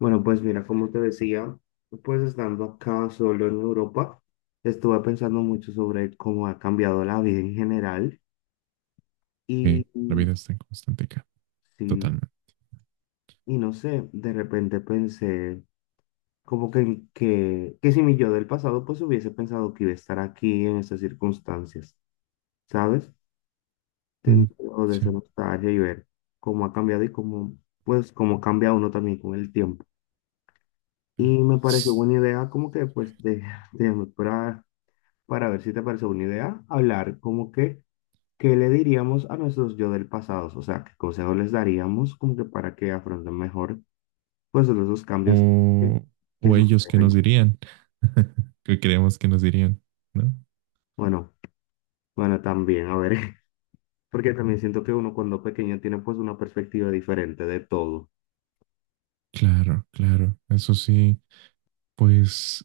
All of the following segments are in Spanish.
Bueno, pues mira, como te decía, pues estando acá solo en Europa, estuve pensando mucho sobre cómo ha cambiado la vida en general Sí, y, la y vida está en constante cambio, sí, totalmente. y no sé, de repente pensé como que si mi yo del pasado pues hubiese pensado que iba a estar aquí en estas circunstancias, ¿sabes? Mm, Dentro de esa sí. nostalgia y ver cómo ha cambiado y cómo, pues, cómo cambia uno también con el tiempo. Y me pareció buena idea como que pues de, de mejorar para ver si te parece una idea, hablar como que, ¿qué le diríamos a nuestros yo del pasado? O sea, ¿qué consejos les daríamos como que para que afronten mejor, pues, todos esos cambios que, O, que o ellos que nos suceden? dirían, que creemos que nos dirían, ¿no? Bueno, bueno, también, a ver, porque también siento que uno cuando pequeño tiene pues una perspectiva diferente de todo. Claro, claro, eso sí, pues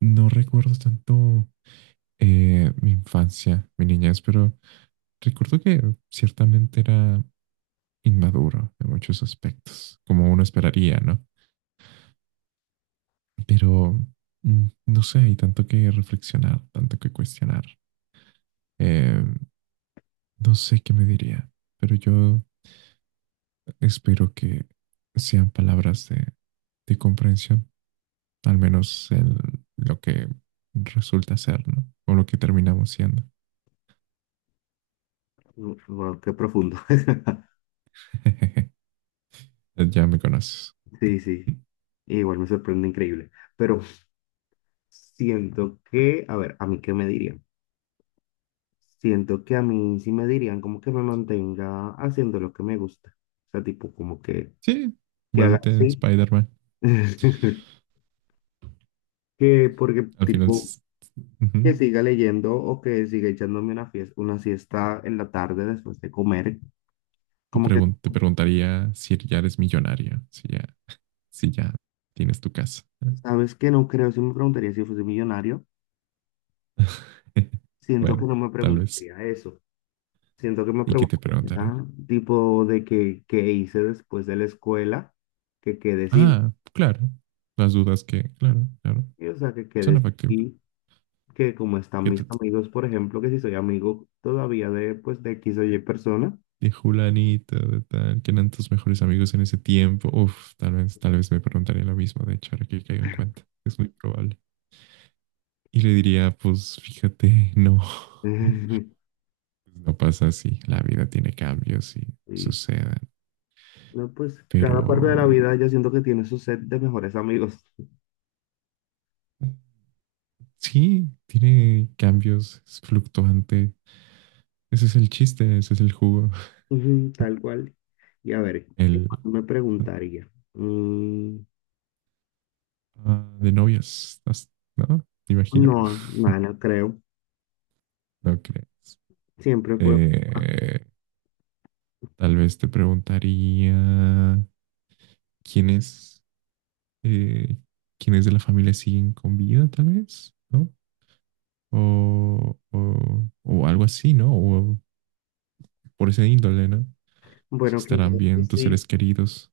no recuerdo tanto mi infancia, mi niñez, pero recuerdo que ciertamente era inmaduro en muchos aspectos, como uno esperaría, ¿no? Pero no sé, hay tanto que reflexionar, tanto que cuestionar. Eh, No sé qué me diría, pero yo espero que sean palabras de comprensión, al menos en lo que resulta ser, ¿no? O lo que terminamos siendo. Mm, wow, qué profundo. Ya me conoces. Sí, sí, igual me sorprende increíble, pero siento que, a ver, ¿a mí qué me diría? Siento que a mí sí me dirían como que me mantenga haciendo lo que me gusta. O sea, tipo, como Sí, que haga vuélvete así. Spider-Man. Que porque, Al final, tipo, s- Ujú. que siga leyendo o que siga echándome una fiesta, una siesta en la tarde después de comer. o Como que, pregun- te preguntaría si ya eres millonario, si ya tienes tu casa. ¿sabes? Que no creo, si me preguntaría si fuese millonario, siento que Bueno, no me tal vez. preguntaría eso. Siento que me ¿Y qué te preguntaré? preguntaría, tipo, de que, qué hice después de la escuela, que qué decidí, Ah, claro. Las dudas que, claro, claro. o sea, que qué Suena factible. decidí, que como están Que mis te- amigos, por ejemplo, que si soy amigo todavía de, pues, de X o Y persona. de Julanito, de tal, que eran tus mejores amigos en ese tiempo. Uf, tal vez me preguntaría lo mismo, de hecho, ahora que caigo en cuenta. Es muy probable. Y le diría, pues fíjate, no. Pues no pasa así. La vida tiene cambios y Sí, suceden. no, pues Pero cada parte de la vida yo siento que tiene su set de mejores amigos. sí, tiene cambios, es fluctuante. Ese es el chiste, ese es el jugo. Ujú, tal cual. Y a ver, ¿qué El más me preguntaría? Mm, de novias, ¿no? Me imagino. no, nada, no creo. No creas. Siempre fue, ah, Eh, Tal vez te preguntaría quiénes, eh, quiénes de la familia siguen con vida, tal vez, ¿no? O algo así, ¿no? O por ese índole, ¿no? Si bueno, quizás estarán que bien tus seres sí, queridos.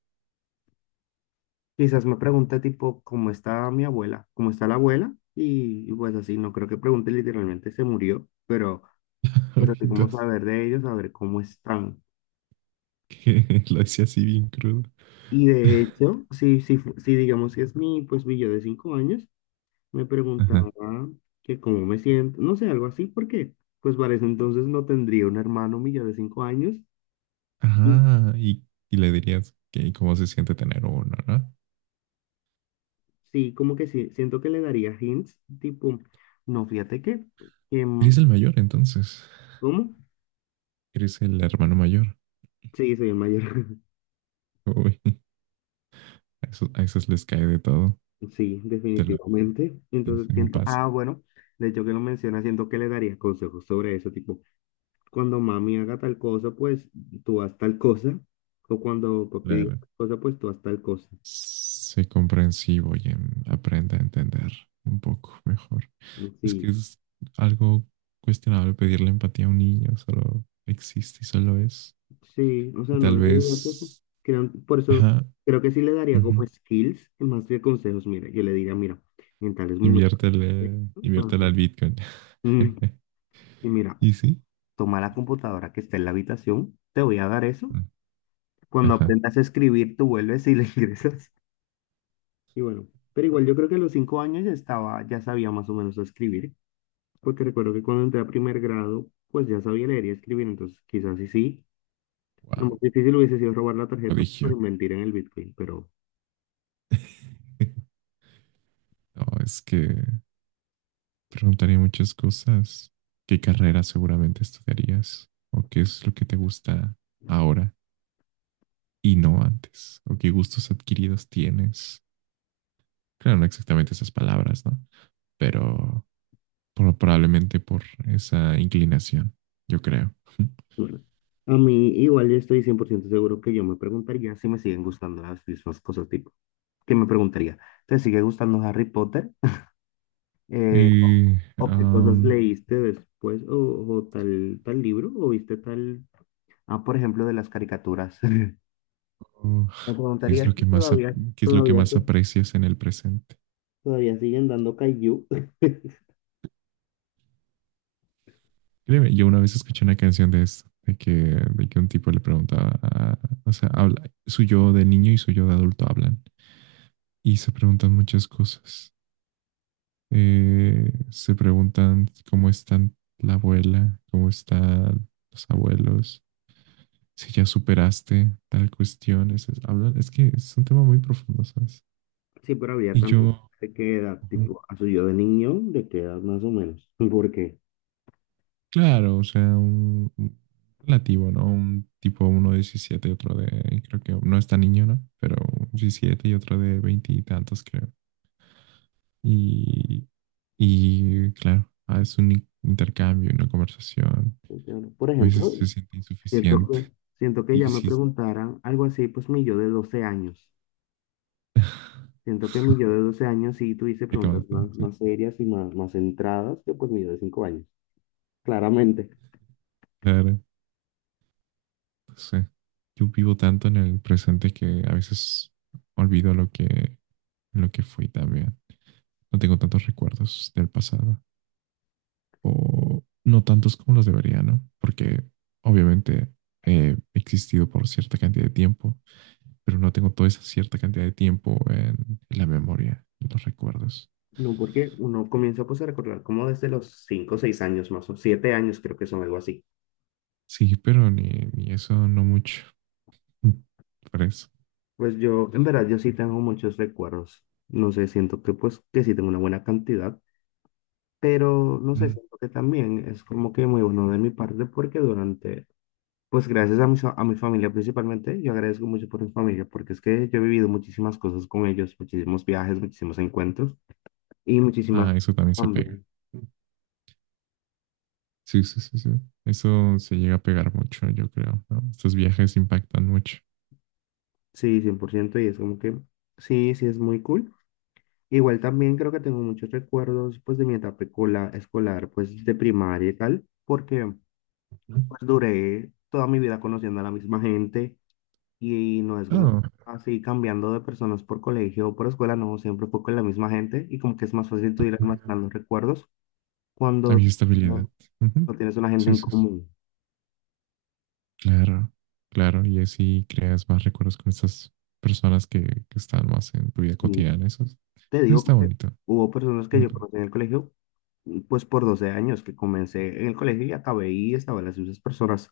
quizás me pregunte tipo, ¿cómo está mi abuela? ¿Cómo está la abuela? Y pues así, no creo que pregunte literalmente, se murió, pero... Pero Ay, como Dios, saber de ellos, saber cómo están. que lo decía así bien crudo. Y de hecho, si digamos que es mi, pues mi yo de 5 años, me Ajá. preguntaba que cómo me siento, no sé, algo así, porque pues para ese entonces no tendría un hermano mi yo de 5 años. Y Ajá, y le dirías que cómo se siente tener uno, ¿no? sí, como que sí, siento que le daría hints, tipo, no, fíjate que, que, Eres mm, el mayor, entonces. ¿cómo? Eres el hermano mayor. Sí, soy el mayor. Uy, a esos les cae de todo. Sí, Te lo, definitivamente. sí, Entonces sí me siento, pasa. Bueno, de hecho que lo menciona, siento que le daría consejos sobre eso, tipo. Cuando mami haga tal cosa, pues tú haz tal cosa, o cuando papi diga Claro. tal cosa, pues tú haz tal cosa. Sé comprensivo y aprende a entender un poco mejor. Es que Sí, es algo cuestionable pedirle empatía a un niño, solo existe y solo es. sí, o sea, Y no, tal no, no, no, vez, por eso ajá, creo que sí le daría ujú, como skills, más que consejos. Mira, yo le diría, mira, en tales momentos, inviértele ajá, al Bitcoin. mm, y mira, ¿Y sí? toma la computadora que está en la habitación, te voy a dar eso, Mm, cuando ajá, aprendas a escribir, tú vuelves y le ingresas, y bueno, pero igual yo creo que a los 5 años ya estaba, ya sabía más o menos escribir. Porque recuerdo que cuando entré a primer grado, pues ya sabía leer y escribir, entonces quizás sí sí. Lo wow, más difícil hubiese sido robar la tarjeta para prodigio. invertir en el Bitcoin, pero No, es que preguntaría muchas cosas. ¿Qué carrera seguramente estudiarías? ¿O qué es lo que te gusta ahora y no antes, o qué gustos adquiridos tienes? Claro, no exactamente esas palabras, ¿no? Pero probablemente por esa inclinación, yo creo. bueno. A mí igual yo estoy 100% seguro que yo me preguntaría si me siguen gustando las mismas cosas, tipo, que me preguntaría, ¿te sigue gustando Harry Potter? Eh, Y, ¿O qué cosas um, leíste después? O tal libro? ¿O viste tal... Ah, por ejemplo, de las caricaturas. oh, Me ¿qué, preguntaría es lo si que más, ¿Qué es lo que todavía, más aprecias en el presente? todavía siguen dando Kaiju. Créeme, yo una vez escuché una canción de esto, de que un tipo le preguntaba, o sea, habla, su yo de niño y su yo de adulto hablan y se preguntan muchas cosas. Se preguntan cómo están la abuela, cómo están los abuelos, si ya superaste tal cuestión. Es que es un tema muy profundo, ¿sabes? Sí, pero había Y también yo, de qué edad, ujú, tipo, a su yo de niño, de qué edad más o menos. ¿Por qué? claro, o sea, un relativo, ¿no? Un tipo, uno de 17, otro de, creo que no es tan niño, ¿no? Pero 17 y otro de 20 y tantos, creo. Y, y claro, es un intercambio, una conversación que Porque, por a veces ejemplo, se siente siento insuficiente. que, ya Y me si preguntaran algo así, pues mi yo de 12 años. Siento que mi yo de 12 años sí tuviese poquito más, preguntas ¿no? más, Sí, más serias y más, más centradas que pues mi yo de 5 años, claramente. claro, sí. Yo vivo tanto en el presente que a veces olvido lo que fui también. No tengo tantos recuerdos del pasado o no tantos como los debería, ¿no? Porque obviamente he existido por cierta cantidad de tiempo, pero no tengo toda esa cierta cantidad de tiempo en la memoria, en los recuerdos. No, porque uno comienza pues a recordar como desde los 5 o 6 años más o 7 años, creo que son algo así. Sí, pero ni eso no mucho. Por eso. Pues yo, en verdad, yo sí tengo muchos recuerdos. No sé, siento que pues que sí tengo una buena cantidad. Pero no sé, Mm. siento que también es como que muy bueno de mi parte porque durante, pues gracias a mi familia principalmente, yo agradezco mucho por mi familia porque es que yo he vivido muchísimas cosas con ellos, muchísimos viajes, muchísimos encuentros y muchísimas Ah, eso también se pega. también. Sí, sí, sí, sí. Eso se llega a pegar mucho, yo creo, ¿no? Estos viajes impactan mucho. Sí, cien por ciento, y es como que sí, sí es muy cool. Igual también creo que tengo muchos recuerdos pues de mi etapa escolar, pues de primaria y tal, porque Ujú. pues duré toda mi vida conociendo a la misma gente. Y no es como ah así cambiando de personas por colegio o por escuela, no, siempre fue con la misma gente y como que es más fácil tú ir almacenando recuerdos Había cuando estabilidad. no, Ujú. no tienes una gente Sí, en sí, sí. común. Claro, claro. Y así creas más recuerdos con estas personas que están más en tu vida Y cotidiana. Eso, es- te eso digo está que bonito. hubo personas que yo Ujú. conocí en el colegio, y pues por 12 años que comencé en el colegio y acabé y estaba las mismas personas.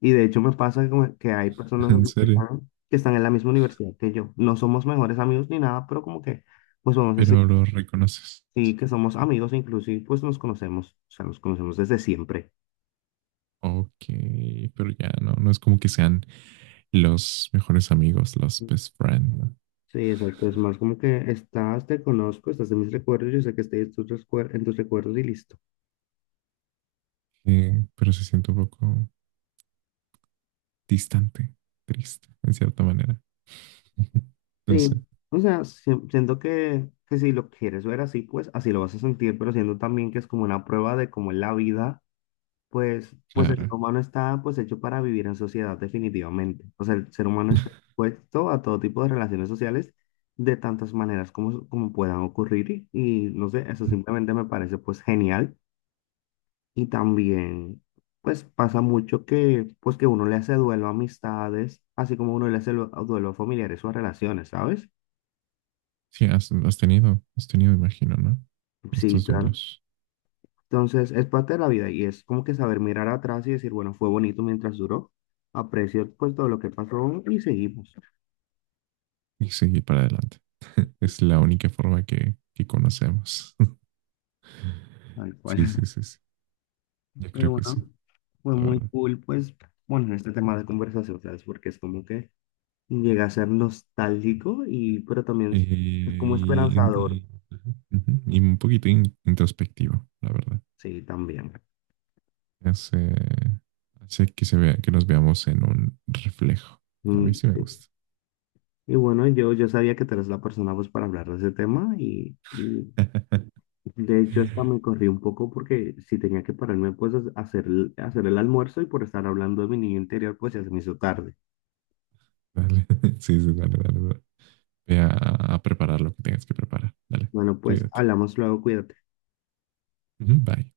Y de hecho me pasa como que hay personas En así serio. Que están en la misma universidad que yo. No somos mejores amigos ni nada, pero como que pues vamos a... Pero los reconoces. Sí, que somos amigos, inclusive, pues nos conocemos, o sea, nos conocemos desde siempre. Ok, pero ya no, no es como que sean los mejores amigos, los best friends, ¿no? Sí, exacto, es más como que estás, te conozco, estás en mis recuerdos, yo sé que estoy en en tus recuerdos y listo. Pero se siente un poco distante, triste, en cierta manera. No Sí, sé, o sea, siento que, si lo quieres ver así, pues así lo vas a sentir, pero siento también que es como una prueba de cómo es la vida. Pues el ser claro. humano está pues hecho para vivir en sociedad definitivamente. O sea, el ser humano está expuesto a todo tipo de relaciones sociales de tantas maneras como puedan ocurrir, y no sé, eso simplemente me parece pues genial. Y también pues pasa mucho que pues que uno le hace duelo a amistades, así como uno le hace duelo a familiares o a relaciones, ¿sabes? Sí, has tenido, has tenido, imagino, ¿no? Sí, Estos claro. duelos Entonces es parte de la vida y es como que saber mirar atrás y decir, bueno, fue bonito mientras duró, aprecio pues todo lo que pasó y seguimos. y seguir para adelante. Ujú, Es la única forma que conocemos. tal cual. Sí, sí, sí, sí. Yo Pero creo que sí, bueno, fue la muy verdad. cool, pues, bueno, este tema de conversación, ¿sabes? Porque es como que llega a ser nostálgico, y, pero también Eh, es como y, esperanzador, y- y un poquito introspectivo, la verdad. sí, también. Hace, hace que se vea, que nos veamos en un reflejo. A mí Mm, sí me sí. gusta. Y bueno, yo, sabía que tú eres la persona, pues, para hablar de ese tema, y de hecho, hasta me corrí un poco porque si tenía que pararme, pues, a hacer, a hacer el almuerzo, y por estar hablando de mi niño interior, pues, ya se me hizo tarde. Dale. Sí, sí, dale, dale, dale. Ve a preparar lo que tengas que preparar. Dale, Bueno, pues, cuídate. hablamos luego, cuídate. Ujú, Bye.